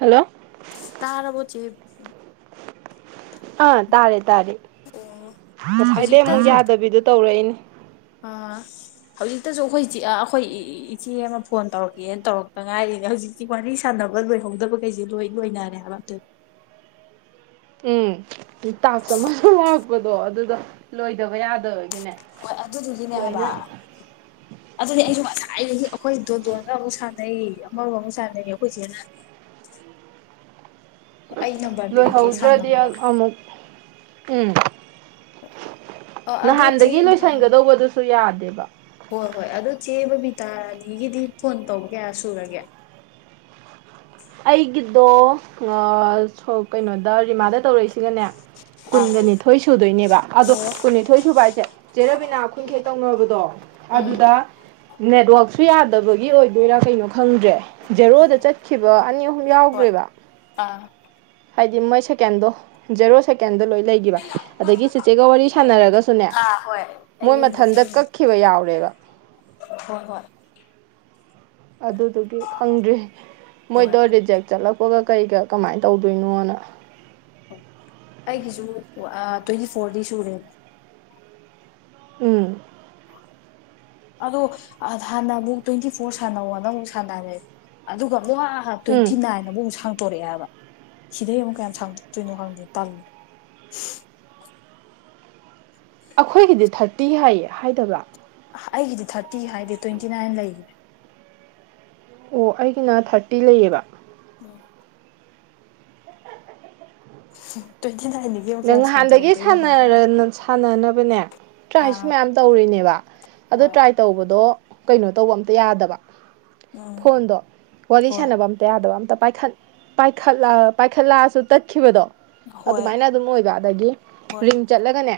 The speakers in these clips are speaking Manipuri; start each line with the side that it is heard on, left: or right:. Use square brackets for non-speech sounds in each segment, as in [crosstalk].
right: ꯍꯜꯂꯣ
left: ꯇꯥꯔꯕꯣ ꯎꯆ
right: ꯑꯥ ꯇꯥꯔꯦ ꯇꯥꯔꯦ
left: ꯑꯣ
right: ꯉꯁꯥꯏꯗꯩ ꯑꯃꯨꯛ ꯌꯥꯗꯕꯤꯗꯨ ꯇꯧꯔꯛꯏꯅꯦ
left: ꯑ ꯍꯧꯖꯤꯛꯇꯁꯨ ꯑꯩꯈꯣꯏ ꯑꯩꯈꯣꯏ ꯏꯆꯦ ꯑꯃ ꯐꯣꯟ ꯇꯧꯔꯛꯀꯦꯅ ꯇꯧꯔꯛꯇ ꯉꯥꯏꯔꯤꯅꯦ ꯍꯧꯖꯤꯛ ꯁꯤ ꯋꯥꯔꯤ ꯁꯥꯟꯅꯕ ꯂꯣꯏꯍꯧꯗꯕꯈꯩꯁꯦ ꯂꯣꯏ ꯂꯣꯏꯅꯔꯦ ꯍꯥꯏꯕ
right: ꯎꯝ ꯇꯥꯛꯁ ꯑꯃ ꯂꯥꯛꯄꯗꯣ ꯑꯗꯨꯗꯣ ꯂꯣꯏꯗꯕ ꯌꯥꯗꯕꯒꯤꯅꯦ
left: ꯍꯣꯏ ꯑꯗꯨꯗꯨꯒꯤꯅꯦ ꯍꯥꯏꯕ
right: ꯂꯣꯏꯅ
left: ꯑꯗꯨꯅꯤ ꯑꯩꯁꯨ ꯉꯁꯥꯏꯗꯒꯤ ꯑꯩꯈꯣꯏ ꯗꯣꯟꯗꯣꯟꯒ ꯑꯃꯨꯛ ꯁꯥꯟꯅꯩ ꯑꯃꯒ ꯑꯃꯨꯛ ꯁꯥꯟꯅꯩ ꯑꯩꯈꯣꯏ ꯆꯦꯅ ꯍꯣ ꯑꯩ ꯅꯝꯕꯔ ꯄꯤꯔꯛꯀꯦ
right: ꯂꯣꯏꯍꯧꯗ꯭ꯔꯗꯤ
left: ꯁꯥꯟꯅꯧꯋꯣꯅ
right: ꯑꯃꯨꯛ ꯎꯝ
left: ꯑ ꯑꯗꯣ ꯆꯦ
right: ꯅꯍꯥꯟꯗꯒꯤ ꯂꯣꯏꯁꯟꯒꯗꯧꯕꯗꯨꯁꯨ ꯌꯥꯗꯦꯕ
left: ꯍꯣꯏ ꯍꯣꯏ ꯑꯗꯨ ꯆꯦ ꯕꯤꯇꯥꯔꯥꯅꯤꯒꯤꯗꯤ ꯐꯣꯟ ꯇꯧꯕ ꯀꯌꯥ ꯁꯨꯔꯒꯦ
right: ꯑꯩꯒꯤꯗꯣ ꯑꯥ ꯀꯩꯅꯣꯗ ꯔꯤꯃꯥꯗ ꯇꯧꯔꯛꯏꯁꯤꯒꯅꯦ
left: ꯑꯥ
right: ꯀꯨꯟꯒ ꯅꯤꯊꯣꯏ ꯁꯨꯗꯣꯏꯅꯦꯕ ꯑꯗꯣ
left: ꯑꯣ
right: ꯀꯨꯟꯅꯤꯊꯣꯏ ꯁꯨꯕ ꯍꯥꯏꯁꯦ ꯆꯦꯔꯕꯤꯅꯥ ꯈꯨꯟꯈꯩ ꯇꯧꯅꯕꯗꯣ
left: ꯎꯝ
right: ꯑꯗꯨꯗ ꯅꯦꯠꯋꯥꯛꯁꯨ ꯌꯥꯗꯕꯒꯤ ꯑꯣꯏꯗꯣꯏꯔꯥ ꯀꯩꯅꯣ ꯈꯪꯗ꯭ꯔꯦ ꯖꯦꯔꯣꯗ
left: ꯎꯝ
right: ꯆꯠꯈꯤꯕ ꯑꯅꯤ ꯑꯍꯨꯝ
left: ꯍꯣꯏ
right: ꯌꯥꯎꯒ꯭ꯔꯦꯕ
left: ꯑꯥ
right: ꯍꯥꯏꯗꯤ ꯃꯣꯏ ꯁꯦꯀꯦꯟꯗꯣ ꯖꯦꯔꯣ ꯁꯦꯀꯦꯟꯗ ꯂꯣꯏ ꯂꯩ ꯑꯗꯒꯤ ꯆꯦꯆꯦꯒ ꯋꯥꯔꯤ ꯁꯥꯟꯅꯔꯒꯁꯨꯅꯦ
left: ꯑꯥ ꯍꯣꯏ ꯑꯩ
right: ꯃꯣꯏ
left: ꯌꯨꯝꯗ
right: ꯃꯊꯟꯇ
left: ꯆꯠꯂꯨꯕ
right: ꯀꯛꯈꯤꯕ ꯌꯥꯎꯔꯦꯕ
left: ꯍꯣꯏ ꯍꯣꯏ
right: ꯑꯗꯨꯗꯨꯒꯤ ꯈꯪꯗ꯭ꯔꯤ
left: ꯍꯣꯏ
right: ꯃꯣꯏꯗꯣ ꯔꯤꯖꯦꯛ ꯆꯠꯂꯛꯄꯒ ꯀꯩꯒ ꯀꯃꯥꯏꯅ ꯇꯧꯗꯣꯏꯅꯣꯅ
left: ꯑꯩꯒꯤꯁꯨ ꯑꯥ ꯇ꯭ꯋꯦꯟꯇꯤ ꯐꯣꯔꯗꯤ ꯁꯨꯔꯦ
right: ꯎꯝ
left: ꯑꯗꯣ ꯍꯥꯟꯅ ꯑꯃꯨꯛ ꯇ꯭ꯋꯦꯟꯇꯤ ꯐꯣꯔ ꯁꯥꯟꯅꯧꯅ ꯑꯃꯨꯛ ꯁꯥꯟꯅꯔꯦ ꯑꯗꯨꯒ ꯑꯃꯨꯛ ꯍꯥ
right: ꯎꯝ
left: ꯇ꯭ꯋꯦꯟꯇꯤ ꯅꯥꯏꯟ ꯑꯃꯨꯛ ꯁꯥꯡꯇꯣꯛꯑꯦꯕ ꯁꯤꯗꯩ ꯑꯃꯨꯛ ꯀꯌꯥꯝ ꯁꯥꯡꯇꯣꯛꯇꯣꯏꯅꯣ ꯈꯪꯗꯦ ꯇꯜꯂꯦ
right: ꯑꯈꯣꯏꯒꯤꯗꯤ ꯊꯥꯔꯇꯤ ꯍꯥꯏꯌꯦ ꯍꯥꯏꯗꯕ꯭ꯔꯥ
left: ꯑꯩꯒꯤꯗꯤ ꯊꯥꯔꯇꯤ ꯍꯥꯏꯗꯦ ꯇ꯭ꯋꯦꯟꯇꯤ ꯅꯥꯏꯟ ꯂꯩ
right: ꯑꯣ ꯑꯩꯒꯤꯅ ꯊꯥꯔꯇꯤ ꯂꯩꯌꯦꯕ
left: ꯎꯝ ꯇ꯭ꯋꯦꯟꯇꯤꯅꯥꯏꯟ [unintelligible]
right: ꯅꯪ ꯅꯍꯥꯟꯗꯒꯤ ꯁꯥꯟꯅꯔ ꯁꯥꯟꯅꯅꯕꯅꯦ ꯇ꯭ꯔꯥꯏꯁꯨ
left: ꯑꯥ
right: ꯃꯌꯥꯝ ꯇꯧꯔꯤꯅꯦꯕ ꯑꯗꯨ
left: ꯍꯣꯏ
right: ꯇ꯭ꯔꯥꯏ ꯇꯧꯕꯗꯣ ꯀꯩꯅꯣ ꯇꯧꯕ ꯑꯝꯇ ꯌꯥꯗꯕ
left: ꯎꯝ
right: ꯐꯣꯟꯗꯣ ꯋꯥꯔꯤ
left: ꯍꯣꯏ
right: ꯁꯥꯟꯅꯕ ꯑꯝꯇ ꯌꯥꯗꯕ ꯑꯝꯇ ꯄꯥꯏꯈꯠ ꯄꯥꯏꯈꯠꯂ ꯄꯥꯏꯈꯠꯂꯁꯨ ꯇꯠꯈꯤꯕꯗꯣ
left: ꯍꯣꯏ
right: ꯑꯗꯨꯃꯥꯏꯅ ꯑꯗꯨꯝ ꯑꯣꯏꯕ ꯑꯗꯒꯤ
left: ꯍꯣꯏ
right: ꯔꯤꯡ ꯆꯠꯂꯒꯅꯦ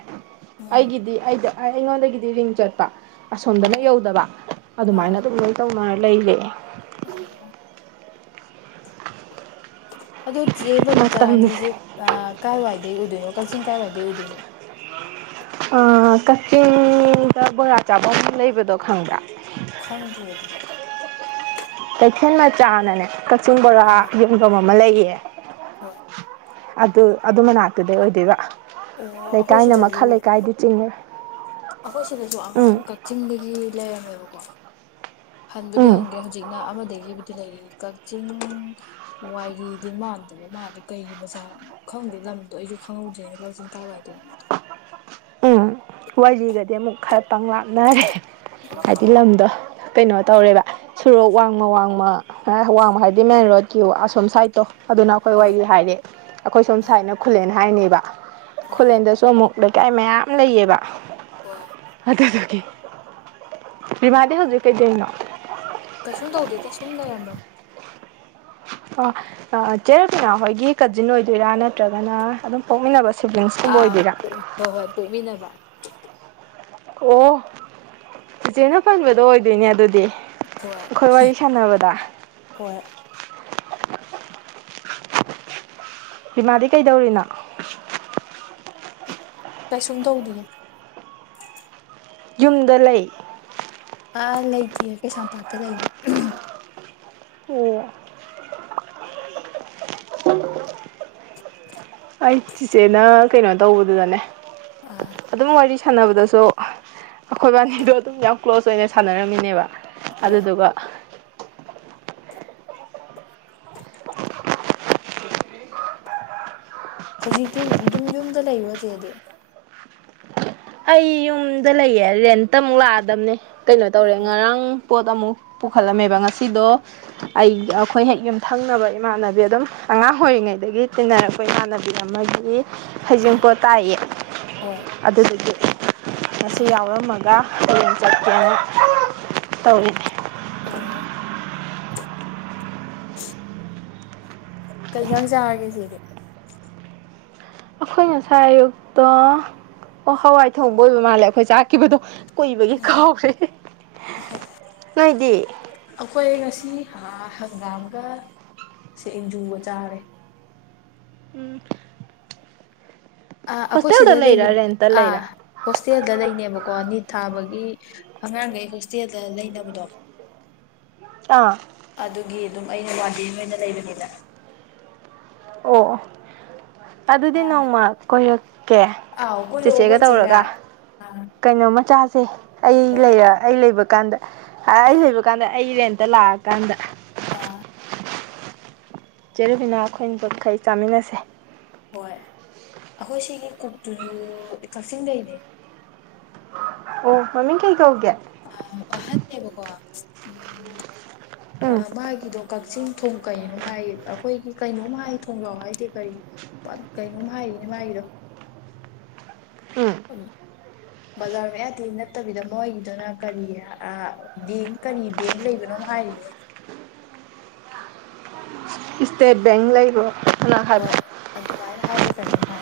left: ꯎꯝ
right: ꯑꯩꯒꯤꯗꯤ ꯑꯩꯗ ꯑꯩ ꯑꯩꯉꯣꯟꯗꯒꯤꯗꯤ ꯔꯤꯡ ꯆꯠꯄ
left: ꯍꯣꯏ
right: ꯑꯁꯣꯝꯗꯅ ꯌꯧꯗꯕ ꯑꯗꯨꯃꯥꯏꯅ
left: ꯑꯥ
right: ꯑꯗꯨꯝ ꯂꯩ ꯇꯧꯅ ꯂꯩꯔꯦ
left: [unintelligible] ꯑꯗꯣ ꯆꯦ
right: ꯃꯇꯝꯁꯦ
left: ꯕꯕꯤꯇꯥꯔꯥꯅꯤꯁꯦ ꯑꯥ ꯀꯥꯏꯋꯥꯏꯗꯩ ꯑꯣꯏꯗꯣꯏꯅꯣ ꯀꯛꯆꯤꯡ ꯀꯥꯏꯋꯥꯏꯗꯩ ꯑꯣꯏꯗꯣꯏꯅꯣ
right: ꯑꯥ ꯀꯛꯆꯤꯡꯗ ꯕꯣꯔꯥ ꯆꯥꯕꯝ ꯂꯩꯕꯗꯣ ꯈꯪꯕ꯭ꯔꯥ
left: ꯈꯟꯗꯦ ꯑꯗꯨꯗꯤ
right: ꯀꯩꯊꯦꯜ ꯃꯆꯥꯅꯅꯦ ꯀꯛꯆꯤꯡ ꯕꯣꯔꯥ
left: ꯑꯥ
right: ꯌꯨꯝꯐꯝ ꯑꯃ ꯂꯩꯌꯦ
left: ꯍꯣꯏ
right: ꯑꯗꯨ ꯑꯗꯨ ꯃꯅꯥꯛꯇꯨꯗꯩ ꯑꯣꯏꯗꯣꯏꯕ
left: ꯑꯣ ꯑꯩꯈꯣꯏ
right: ꯂꯩꯀꯥꯏꯅ
left: ꯁꯤꯗꯁꯨ
right: ꯃꯈꯥ ꯂꯩꯀꯥꯏꯗꯤ ꯆꯤꯡꯉꯦ
left: ꯑꯩꯈꯣꯏ ꯁꯤꯗꯁꯨ ꯑꯉꯥꯡ
right: ꯎꯝ
left: ꯀꯛꯆꯤꯡꯗꯒꯤ ꯂꯩꯔꯝꯃꯦꯕꯀꯣ ꯍꯟꯕꯨꯗꯤ
right: ꯎꯝ
left: ꯍꯟꯈ꯭ꯔꯦ ꯍꯧꯖꯤꯛꯅ ꯑꯃꯗꯒꯤꯕꯨꯗꯤ ꯂꯩꯔꯤ ꯀꯛꯆꯤꯡ ꯋꯥꯏꯔꯤꯗꯤ ꯃꯥꯟꯗꯕ ꯃꯥꯗꯤ ꯀꯩꯒꯤ ꯃꯆꯥ ꯈꯪꯗꯦ ꯂꯝꯗꯣ ꯑꯩꯁꯨ ꯈꯪꯍꯧꯗ꯭ꯔꯦꯅ [unintelligible] ꯑꯗꯨꯏ
right: ꯎꯝ ꯋꯥꯏ ꯂꯤꯒꯗꯤ ꯑꯃꯨꯛ ꯈꯔ ꯄꯪ ꯂꯥꯛꯅꯔꯦ
left: ꯑꯣ
right: ꯍꯥꯏꯗꯤ
left: ꯍꯣꯏ
right: ꯂꯝꯗꯣ ꯀꯩꯅꯣ ꯇꯧꯔꯦꯕ ꯁꯣꯔꯣꯛ ꯋꯥꯡꯃ ꯋꯥꯡꯃ ꯋꯥꯡꯃ ꯍꯥꯏꯗꯤ ꯃꯦꯟ ꯔꯣꯗꯀꯤ ꯑꯁꯣꯝ ꯁꯥꯏꯗꯠꯇꯣ ꯑꯗꯨꯅ ꯑꯩꯈꯣꯏ
left: ꯍꯣꯏ
right: ꯋꯥꯔꯤ ꯍꯥꯏꯔꯦ ꯑꯩꯈꯣꯏ ꯁꯣꯝ ꯁꯥꯏꯠꯅ ꯈꯨꯂꯦꯟ ꯍꯥꯏꯔꯤꯅꯦꯕ
left: ꯑꯥ
right: ꯈꯨꯂꯦꯟꯗꯁꯨ ꯑꯃꯨꯛ ꯂꯩꯀꯥꯏ ꯃꯌꯥꯝ ꯂꯩꯌꯦꯕ
left: ꯍꯣꯏ
right: ꯑꯗꯨ ꯑꯗꯨꯒꯤ ꯔꯤꯃꯥꯗꯤ ꯍꯧꯖꯤꯛ ꯀꯩꯗꯅꯣ
left: ꯀꯩꯁꯨꯝ ꯇꯧꯗꯦꯗ ꯁꯨꯝ ꯂꯩꯔꯝꯕꯅꯤ
right: ꯑꯣ ꯆꯦꯔꯇꯅ ꯈꯣꯏꯒꯤ ꯀꯖꯤꯟ ꯑꯣꯏꯗꯣꯏꯔꯥ ꯅꯠꯇ꯭ꯔꯒꯅ ꯑꯗꯨꯝ ꯄꯣꯛꯃꯤꯟꯅꯕ ꯁꯤꯕ꯭ꯂꯤꯡ
left: ꯑꯥ ꯍꯣꯏ ꯍꯣꯏ ꯄꯣꯛꯃꯤꯟꯅꯕ
right: ꯑꯣ ꯏꯆꯦꯅ ꯄꯟꯕꯗꯣ ꯑꯣꯏꯗꯣꯏꯅꯦ ꯑꯗꯨꯗꯤ
left: ꯍꯣꯏ
right: ꯑꯩꯈꯣꯏ ꯋꯥꯔꯤ ꯁꯥꯟꯅꯕꯗ
left: ꯍꯣꯏ
right: ꯁꯤꯃꯥꯗꯤ ꯀꯩꯗꯧꯔꯤꯅꯣ
left: ꯀꯩꯁꯨꯝ ꯇꯧꯗꯤꯌꯦ
right: ꯌꯨꯝꯗ ꯂꯩ
left: ꯑꯥ ꯂꯩꯇꯤꯌꯦ ꯀꯩꯁꯥꯝꯄꯥꯠꯇ ꯂꯩꯌꯦ
right: ꯑꯣ ꯑꯩ ꯆꯤꯆꯦꯅ ꯀꯩꯅꯣ ꯇꯧꯕꯗꯨꯗꯅꯦ
left: ꯑꯥ
right: ꯑꯗꯨꯝ ꯋꯥꯔꯤ ꯁꯥꯟꯅꯕꯗꯁꯨ ꯑꯩꯈꯣꯏꯕꯥꯅꯤꯗꯣ ꯑꯗꯨꯝ ꯌꯥꯝ ꯀ꯭ꯂꯣꯖ ꯑꯣꯏꯅ ꯁꯥꯟꯅꯔꯝꯃꯤꯅꯦꯕ
left: ꯍꯣꯏ
right: ꯑꯗꯨꯗꯨꯒ [inaudible]
left: ꯍꯧꯖꯤꯛꯇꯤ ꯑꯗꯨꯝ ꯌꯨꯝꯗ ꯂꯩꯕꯣꯔ ꯆꯦꯗꯤ
right: ꯑꯩ ꯌꯨꯝꯗ ꯂꯩꯌꯦ ꯔꯦꯟꯇ ꯑꯃꯨꯛ ꯂꯥꯛꯑꯗꯕꯅꯦ ꯀꯩꯅꯣ ꯇꯧꯔꯦ
left: ꯑꯣ
right: ꯉꯔꯥꯡ ꯄꯣꯠ ꯑꯃꯨꯛ ꯄꯨꯈꯠꯂꯝꯃꯦꯕ ꯉꯁꯤꯗꯣ ꯑꯩ ꯑꯩꯈꯣꯏ ꯍꯦꯛ ꯌꯨꯝꯊꯪꯅꯕ ꯏꯃꯥꯟꯅꯕꯤ ꯑꯗꯨꯝ ꯑꯉꯥꯡ ꯑꯣꯏꯔꯤꯉꯩꯗꯒꯤ ꯇꯤꯟꯅꯔꯛꯄ ꯏꯃꯥꯟꯅꯕꯤ ꯏꯃꯟꯅꯕꯤ ꯑꯃꯒꯤ ꯍꯩꯖꯤꯡꯄꯣꯠ ꯇꯥꯛꯌꯦ
left: ꯍꯣꯏ
right: ꯑꯗꯨꯗꯨꯒꯤ ꯃꯁꯤ ꯌꯥꯎꯔꯝꯃꯒ ꯍꯌꯦꯡ ꯆꯠꯀꯦꯅ ꯇꯧꯔꯤꯅꯤ
left: ꯑꯣ ꯀꯩꯖꯥꯡ ꯆꯥꯔꯒꯦ ꯆꯦꯗꯤ
right: ꯑꯩꯈꯣꯏ ꯉꯁꯥꯏ ꯑꯌꯨꯛꯇ ꯑꯣ ꯍꯋꯥꯏ ꯊꯣꯡꯕ ꯑꯣꯏꯕ ꯃꯥꯜꯂꯦ ꯑꯩꯈꯣꯏ ꯆꯥꯛꯈꯤꯕꯗꯣ ꯀꯨꯏꯕꯒꯤ ꯀꯥꯎ꯭ꯔꯦ ꯅꯣꯏꯗꯤ
left: ꯑꯩꯈꯣꯏ ꯉꯁꯤ ꯍꯪꯒꯥꯝꯒ ꯁꯤꯡꯖꯨꯒ ꯆꯥꯔꯦ
right: ꯎꯝ
left: ꯑꯥ ꯑꯩꯈꯣꯏ ꯁꯤꯗ
right: ꯍꯣꯁꯇꯦꯜꯗ
left: ꯂꯩꯃꯤ
right: ꯂꯩꯔꯥ ꯔꯦꯟꯇ
left: ꯑꯥ
right: ꯂꯩꯔꯥ
left: ꯍꯣꯁꯇꯦꯜꯗ ꯂꯩꯅꯦꯕꯀꯣ ꯅꯤꯠ ꯊꯥꯕꯒꯤ ꯑꯉꯥꯡꯈꯩ ꯍꯣꯁꯇꯦꯜꯗ ꯂꯩꯅꯕꯗꯣ
right: ꯑꯥ
left: ꯑꯗꯨꯒꯤ ꯑꯗꯨꯝ ꯑꯩꯅ ꯋꯥꯟ ꯗꯦ ꯑꯣꯏꯅ ꯂꯩꯕꯅꯦꯕ
right: ꯑꯣ ꯑꯗꯨꯗꯤ
left: ꯑꯥ
right: ꯅꯣꯡꯃ ꯀꯣꯏꯔꯛꯀꯦ
left: ꯑꯥꯎ ꯀꯣꯏꯔꯛꯑꯣ
right: ꯆꯤꯆꯦꯒ
left: ꯑꯩꯈꯣꯏ ꯆꯦꯒ
right: ꯇꯧꯔꯒ
left: ꯑꯥ
right: ꯀꯩꯅꯣꯝꯃ ꯆꯥꯁꯦ ꯑꯩ
left: ꯍꯣꯏ
right: ꯂꯩꯔ ꯑꯩ ꯂꯩꯕ ꯀꯥꯟꯗ ꯑꯩ
left: ꯍꯣꯏ
right: ꯂꯩꯕ ꯀꯥꯟꯗ ꯑꯩꯩ ꯅꯦꯟꯇ ꯂꯥꯛꯑꯀꯥꯟꯗ
left: ꯑꯥ
right: ꯆꯖꯦꯔꯨꯕꯤꯅꯥ ꯑꯩꯈꯣꯏꯅ ꯄꯨꯝꯝꯈꯩ ꯆꯥꯃꯤꯟꯅꯁꯦ
left: ꯍꯣꯏ ꯑꯩꯈꯣꯏ ꯁꯤꯒꯤ ꯀꯨꯇꯨꯖꯨ ꯀꯛꯆꯤꯡꯗꯩꯅꯦ
right: ꯑꯣ ꯃꯃꯤ ꯀꯩ ꯀꯧꯒꯦ
left: ꯑ ꯑꯍꯟꯅꯦꯕꯀꯣ
right: ꯎꯝ
left: ꯎꯝ ꯃꯥꯒꯤꯗꯣ ꯀꯛꯆꯤꯡ ꯊꯣꯡ ꯀꯩꯅꯣꯝ ꯍꯥꯏ ꯑꯩꯈꯣꯏꯒꯤ ꯀꯩꯅꯣꯝ ꯍꯥꯏ ꯊꯣꯡꯖꯥꯎ ꯍꯥꯏꯗꯦ ꯀꯔꯤ ꯄꯠ ꯀꯩꯅꯣ ꯍꯥꯏꯔꯤꯅꯦ ꯃꯒꯤꯔꯣ
right: ꯎꯝ
left: ꯎꯝ ꯕꯖꯥꯔ ꯃꯌꯥꯗ ꯅꯠꯇꯕꯤꯗ ꯃꯣꯏꯒꯤꯗꯨꯅ ꯀꯔꯤ ꯑꯥ ꯕꯦꯡ ꯀꯔꯤ ꯕꯦꯡ ꯂꯩꯕꯅꯣꯝ ꯍꯥꯏꯔꯤꯅꯦ
right: ꯏꯁꯇꯦꯠ ꯕꯦꯡ ꯂꯩꯕꯔꯣ
left: ꯍꯣꯏ ꯑꯗꯨꯃꯥꯏꯅ ꯍꯥꯏꯕ꯭ꯔꯥ ꯀꯩꯅꯣꯝ ꯍꯥꯏ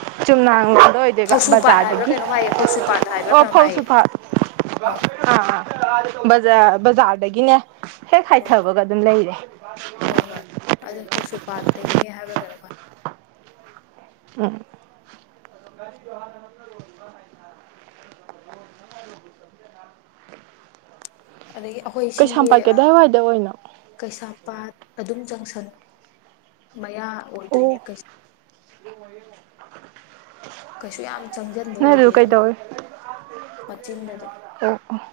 right: [unintelligible] ꯗ
left: ꯐꯧꯁꯨꯄꯥꯠ ꯍꯥꯏꯕ꯭ꯔꯥ
right: ꯕꯖꯥꯔꯗꯒꯤ
left: ꯀꯩꯅꯣꯝ ꯍꯥꯏꯌꯦ ꯐꯧꯁꯨꯄꯥꯠ ꯍꯥꯏꯕ꯭ꯔꯥ
right: ꯑꯣ
left: ꯀꯩꯅꯣꯝ
right: ꯐꯧꯁꯨ
left: ꯍꯥꯏꯌꯦ
right: ꯐꯠ
left: ꯍꯣꯏ
right: ꯑꯥ ꯑꯥ ꯕꯖꯥꯔꯗꯒꯤꯅꯦ ꯍꯦꯛ
left: ꯍꯣꯏ
right: ꯍꯥꯏꯊꯕꯒ ꯑꯗꯨꯝ ꯂꯩꯔꯦ
left: ꯍꯣꯏ ꯍꯣꯏ ꯑꯗꯨ ꯀꯁꯨꯄꯥꯥꯠꯇꯇꯩꯒꯤꯅꯦ ꯍꯥꯏꯕꯒꯩꯅꯃꯅꯤ꫰꫰
right: ꯎꯝ [inaudible]
left: ꯑꯗꯒꯤ ꯑꯩꯈꯣꯏ ꯁꯤꯒꯤ꯫
right: ꯀꯩꯁꯥꯝꯄꯥꯠ ꯀꯗꯥꯏꯋꯥꯏꯗ ꯑꯣꯏꯅꯣ
left: ꯀꯩꯁꯥꯝꯄꯥꯠ ꯑꯗꯨꯝ ꯖꯪꯁꯟ ꯃꯌꯥ ꯑꯣꯏꯗꯣꯏꯅꯦ
right: ꯑꯣ
left: ꯀ
right: [inaudible]
left: ꯀꯩꯁꯨ ꯌꯥꯝ ꯆꯪꯁꯤꯟꯕ
right: ꯅꯣꯏ
left: ꯑꯣꯏꯗꯦ
right: ꯑꯗꯨ
left: ꯑꯗꯨꯝ
right: ꯀꯩꯗꯧꯋꯤ
left: ꯃꯆꯤꯟꯗ ꯑꯗꯨꯝ
right: ꯑꯣꯐ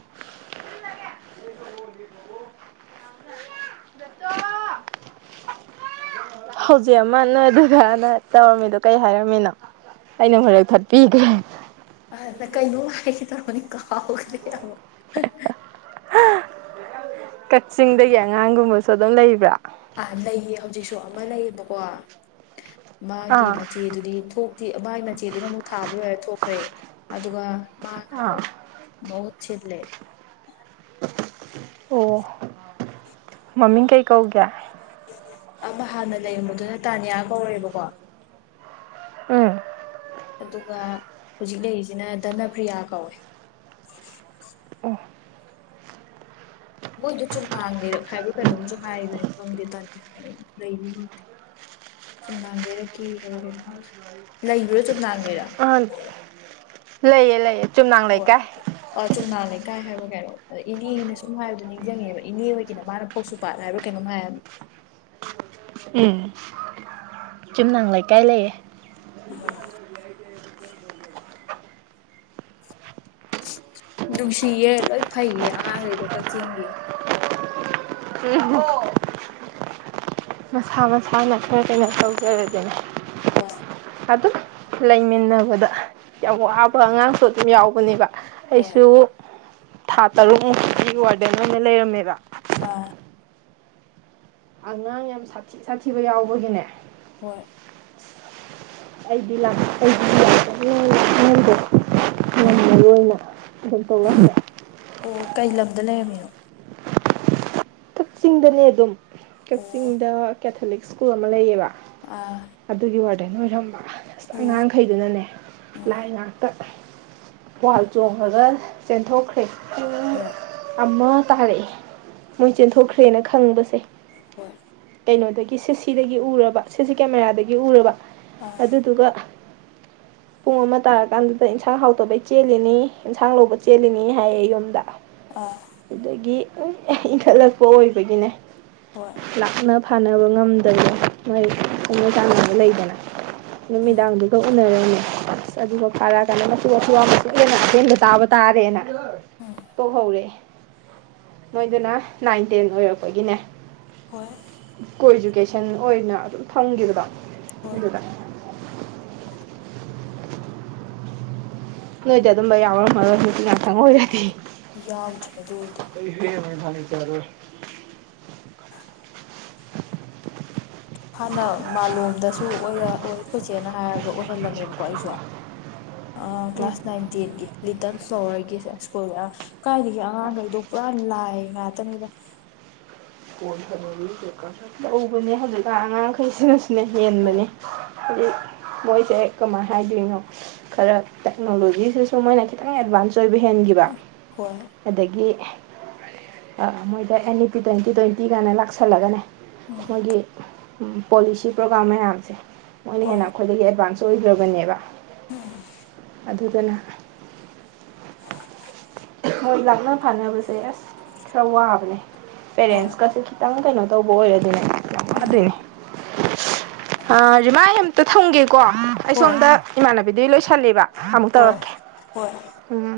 right: ꯍꯧꯖꯤꯛ ꯑꯃ ꯅꯣꯏ ꯑꯗꯨꯒꯅ ꯇꯧꯔꯝꯃꯤꯗꯣ ꯀꯩ ꯍꯥꯏꯔꯝꯃꯤꯅꯣ꯫ ꯑꯩꯅ ꯍꯣꯔꯦꯟ ꯊꯠꯄꯤꯗ꯭ꯔꯦ꯫
left: ꯑꯗ ꯀꯩꯅꯣ ꯍꯥꯏꯒꯦ ꯇꯧꯔꯣꯅꯤ ꯀꯥꯎꯒ꯭ꯔ ꯇꯃꯣ
right: ꯀꯛꯆꯤꯡꯗꯒꯤ ꯑꯉꯥꯡꯒꯨꯝꯕꯁꯨ ꯑꯗꯨꯝ ꯂꯩꯕ꯭ꯔꯥ
left: ꯑꯥ ꯂꯩꯌꯦ ꯍꯧꯖꯤꯛꯁꯨ ꯑꯃ ꯂꯩꯌꯦꯕꯀꯣ ꯃꯥꯒꯤ
right: ꯑꯥ
left: ꯃꯆꯦꯗꯨꯗꯤ ꯊꯣꯛ ꯃꯥꯒꯤ ꯃꯆꯦꯗꯨꯅ ꯑꯃꯨꯛ ꯊꯥꯕ ꯂꯣꯏꯔꯦ ꯊꯣꯛꯈ꯭ꯔꯦ ꯑꯗꯨꯒ ꯃꯥꯅ
right: ꯑꯥ
left: ꯑꯃꯨꯛ ꯃꯍꯣꯠ ꯁꯤꯗꯂꯦ꯫
right: ꯑꯣ
left: [inaudible]
right: ꯃꯃꯤꯡ ꯀꯩ ꯀꯧꯒꯦ꯫
left: ꯑꯃ ꯍꯥꯟꯅ ꯂꯩꯔꯝꯕꯗꯨꯅ ꯇꯥꯅꯤꯌꯥ ꯀꯧꯔꯦꯕꯀꯣ꯫
right: ꯎꯝ
left: ꯑꯗꯨꯒ ꯍꯧꯖꯤꯛ ꯂꯩꯔꯤꯁꯤꯅ ꯙꯅ ꯄ꯭ꯔꯤꯌꯥ ꯀꯧꯋꯦ꯫ ꯃꯣꯏꯁꯨ ꯆꯨꯝ ꯍꯥꯡꯗꯦꯔꯥ ꯈꯥꯏꯕ꯭ꯔꯣ ꯈꯥꯏꯕꯣꯝꯁꯨ ꯍꯥꯏꯈ꯭ꯔꯦ ꯈꯪꯗꯦ ꯇꯗꯤꯦ ꯂꯩꯗꯦ꯫ ꯆꯨꯝꯅꯥꯡ ꯂꯩꯔꯛꯀꯦ ꯍꯥꯏꯕ ꯀꯩꯅꯣ ꯂꯩꯕ꯭ꯔꯥ ꯆꯨꯝꯅꯥꯡ ꯂꯩꯔꯥꯛ꯫
right: ꯑꯟ ꯂꯩꯌꯦ ꯂꯩꯌꯦ꯫
left: ꯍꯣꯏ ꯑ ꯆꯣꯡꯅꯥ ꯂꯩꯀꯥꯏ ꯍꯥꯏꯕ ꯀꯩꯅꯣ ꯑꯗ ꯏꯅꯦꯅ ꯁꯨꯝ ꯍꯥꯏꯕꯗꯣ ꯅꯤꯡꯁꯤꯡꯉꯦꯕ ꯏꯅꯦ ꯑꯣꯏꯒꯤꯅ ꯃꯥꯅ ꯀꯁꯨ ꯄꯥꯠ ꯍꯥꯏꯔꯣ ꯀꯩꯅꯣꯝ ꯍꯥꯏꯌꯦ꯫
right: ꯎꯝ ꯆꯨꯝꯅꯥꯡ ꯂꯩꯀꯥꯏ ꯂꯩꯌꯦ꯫
left: [inaudible] ꯅꯨꯡꯁꯤꯌꯦ ꯂꯣꯏ ꯐꯩꯌꯦ ꯑꯉꯥꯡꯈꯩꯗꯣ ꯀꯛꯆꯤꯡꯒꯤ꯫
right: ꯎꯝ ꯃꯁꯥ ꯃꯁꯥꯅ ꯈꯔ ꯀꯩꯅꯣ ꯇꯧꯖꯔꯗꯅꯤ꯫
left: ꯍꯣꯏ
right: ꯑꯗꯨꯝ ꯂꯩꯃꯤꯟꯅꯕꯗ ꯌꯥꯝ ꯋꯥꯕ ꯑꯉꯥꯡꯁꯨ ꯑꯗꯨꯝ ꯌꯥꯎꯕꯅꯦꯕ꯫
left: ꯍꯣꯏ
right: ꯑꯩꯁꯨ ꯊꯥ ꯇꯔꯨꯛꯃꯨꯛꯇꯀꯤ ꯋꯥꯔꯗꯦꯟ ꯑꯣꯏꯅ ꯂꯩꯔꯝꯃꯦꯕ꯫
left: ꯑꯥ
right: ꯑꯉꯥꯡ ꯌꯥꯝ ꯁꯥꯤ ꯁꯥꯊꯤꯕ ꯌꯥꯎꯕꯒꯤꯅꯦ꯫
left: ꯍꯣꯏ
right: ꯑꯩꯗꯤ ꯂ ꯑꯩꯒꯤ ꯂꯥꯛꯄꯩꯗꯣ ꯌꯥꯝ
left: ꯍꯣꯏ
right: ꯃꯔꯣꯏ ꯑꯣꯏꯅ
left: ꯎꯝ
right: [unintelligible]
left: ꯑꯣ ꯀꯩ ꯂꯝꯗ ꯂꯩꯔꯝꯃꯤꯅꯣ
right: ꯀꯛꯆꯤꯡꯗꯅꯦ ꯑꯗꯨꯝ
left: ꯑꯣ
right: ꯀꯛꯆꯤꯡꯗ ꯀꯦꯊꯣꯂꯤꯛ ꯁ꯭ꯀꯨꯜ ꯑꯃ ꯂꯩꯌꯦꯕ꯫
left: ꯑꯥ
right: ꯑꯗꯨꯒꯤ ꯋꯥꯔꯗꯦꯟ ꯑꯣꯏꯔꯝꯕ ꯑꯁ
left: ꯑꯣ
right: ꯑꯉꯥꯡꯈꯩꯗꯨꯅꯅꯦ ꯂꯥꯏ ꯉꯥꯛꯇ ꯋꯥꯜ ꯆꯣꯡꯉꯒ ꯆꯦꯟꯊꯣꯛꯈ꯭ꯔꯦ꯫
left: ꯍꯣꯏ
right: ꯑꯃ ꯇꯥꯔꯛꯑꯦ ꯃꯣꯏ ꯆꯦꯟꯊꯣꯛꯈ꯭ꯔꯦꯅ ꯈꯪꯕꯁꯦ꯫
left: ꯍꯣꯏ
right: ꯀꯩꯅꯣꯗꯒꯤ ꯁꯤꯁꯤꯗꯒꯤ ꯎꯔꯕ ꯁꯤꯁꯤ ꯀꯦꯃꯦꯔꯥꯗꯒꯤ ꯎꯔꯕ
left: ꯑꯥ
right: ꯑꯗꯨꯗꯨꯒ ꯄꯨꯡ ꯑꯃ ꯇꯥꯔꯀꯥꯟꯗꯨꯗ ꯏꯟꯁꯥꯡ ꯍꯥꯎꯇꯕꯩ ꯆꯦꯜꯂꯤꯅꯤ ꯏꯟꯁꯥꯡ ꯂꯧꯕ ꯆꯦꯜꯂꯤꯅꯤ ꯍꯥꯏꯌꯦ ꯌꯨꯝꯗ
left: ꯑꫭ꯫
right: ꯑꯗꯨꯗꯒꯤ ꯏꯟꯈꯠꯂꯛꯄ ꯑꯣꯏꯕꯒꯤꯅꯦ꯫
left: ꯍꯣꯏ꯫
right: ꯂꯥꯛꯅ ꯐꯥꯅꯕ ꯉꯝꯗꯅ ꯃꯣꯏ ꯈꯪꯅ ꯆꯥꯟꯅꯕ ꯂꯩꯗꯅ꯫ ꯅꯨꯃꯤꯗꯥꯡꯗꯨꯒ ꯎꯅꯔꯝꯅꯤ ꯑꯁ ꯑꯗꯨꯒ ꯐꯥꯔꯛꯑꯀꯥꯟꯗ [inaudible] ꯇꯥꯔꯦꯅ ꯇꯣꯛꯍꯧꯔꯦ꯫ ꯅꫭꯏꯗꯅ ꯅꯥꯏꯟ ꯇꯦꯟ ꯑꯣꯏꯔꯛꯄꯒꯤꯅꯦ꯫
left: ꯍꯣꯏ꯫
right: ꯀꯣ ꯏꯖꯨꯀꯦꯁꯟ ꯑꯣꯏꯅ ꯑꯗꯨꯝ ꯐꯝꯈꯤꯕꯗꯣ
left: ꯍꯣꯏ
right: ꯑꯗꯨꯗ꯫ ꯅꯣꯏꯗꯤ ꯑꯗꯨꯝꯕ ꯌꯥꯎꯔꯝꯃꯔꯣꯏ ꯅꯨꯄꯤ ꯉꯥꯛꯇꯪ ꯑꯣꯏꯔꯗꯤ꯫
left: ꯌꯥꯎꯗ꯭ꯔꯦ ꯑꯗꯨꯗꯤ꯫
right: [inaudible]
left: ꯍꯥꯟꯅ ꯃꯥꯂꯣꯝꯗꯁꯨ ꯑꯣꯏꯔ ꯑꫭꯏ ꯈꫭꯏ ꯆꯦꯅ ꯍꯥꯏꯔꯒ ꯑꯣꯏꯍꯜꯂꯝꯃꯦꯕꯀꯣ ꯑꯩꯁꯨ꯫ ꯑ
right: ꯎꯝ
left: ꯀ꯭ꯂꯥꯁ ꯅꯥꯏꯟ ꯇꯦꯟꯒꯤ ꯂꯤꯇꯜ ꯐ꯭ꯂꯣꯋꯔꯒꯤ ꯁ꯭ꯀꯨꯜ ꯀꯥꯏꯗꯒꯤ ꯑꯉꯥꯡꯈꯩꯗꯣ ꯄꯨꯔꯥ ꯂꯥꯏ ꯉꯥꯛꯇꯅꯤꯗ꯫
right: ꯇꯧꯕꯅꯦ ꯍꯧꯖꯤꯛꯀꯥꯟ ꯑꯉꯥꯡꯈꯩꯁꯤꯅꯁꯤꯅ
left: ꯍꯣꯏ
right: ꯍꯦꯟꯕꯅꯦ꯫ ꯍꯨꯖꯤꯛ ꯃꯣꯏꯁꯦ ꯀꯃꯥꯏ ꯍꯥꯏꯗꯣꯏꯅꯣ ꯈꯔ ꯇꯦꯛꯅꯣꯂꯣꯖꯤ ꯁꯤꯁꯨ ꯃꯣꯏꯅ ꯈꯤꯇꯪ ꯑꯦꯗꯚꯥꯟꯁ ꯑꯣꯏꯕ ꯍꯦꯟꯈꯤꯕ
left: ꯍꯣꯏ
right: ꯑꯗꯒꯤ ꯃꯣꯏꯗ ꯑꯦꯅꯤ ꯄꯤ ꯇꯟ ꯇꯤ ꯇ꯭ꯋꯦꯟꯇꯤ ꯀꯥꯏꯅ ꯂꯥꯛꯁꯜꯂꯒꯅꯦ ꯃꯣꯏꯒꯤ ꯄꯣꯂꯤꯁꯤ ꯄ꯭ꯔꯣꯒꯥꯝ ꯃꯌꯥꯝꯁꯦ꯫ ꯃꯣꯏꯅ ꯍꯦꯟꯅ
left: ꯍꯣꯏ
right: ꯑꯩꯈꯣꯏꯗꯒꯤ ꯑꯦꯗꯚꯥꯟꯁ ꯑꯣꯏꯈ꯭ꯔꯕꯅꯦꯕ꯫
left: [unintelligible]
right: ꯑꯗꯨꯗꯅ ꯃꯣꯏ ꯂꯥꯛꯅ ꯐꯥꯅꯕꯁꯦ ꯑꯁ ꯈꯔ ꯋꯥꯕꯅꯦ
left: ꯍꯣꯏ
right: ꯄꯦꯔꯦꯟꯁꯀꯁꯦ ꯈꯤꯇꯪ ꯀꯩꯅꯣ ꯇꯧꯕ ꯑꯣꯏꯔꯗꯤꯅꯦ ꯌꯥꯝ
left: ꯎꯝ
right: ꯋꯥꯗꫭꯏꯅꯤ ꯑꯥ ꯔꯤꯃꯥꯏ ꯑꯝꯇ ꯊꯝꯒꯦ꯫ ꯀꯣ ꯑꯩ
left: ꯍꯣꯏ
right: ꯁꯣꯝꯗ ꯏꯃꯥꯟꯅꯕꯤꯗꯨ ꯂꯣꯏꯁꯜꯂꯤꯕ ꯑꯃꯨꯛ
left: ꯍꯣꯏ
right: ꯇꯧꯔꯛꯀꯦ
left: ꯍꯣꯏ
right: ꯎꯝ꯫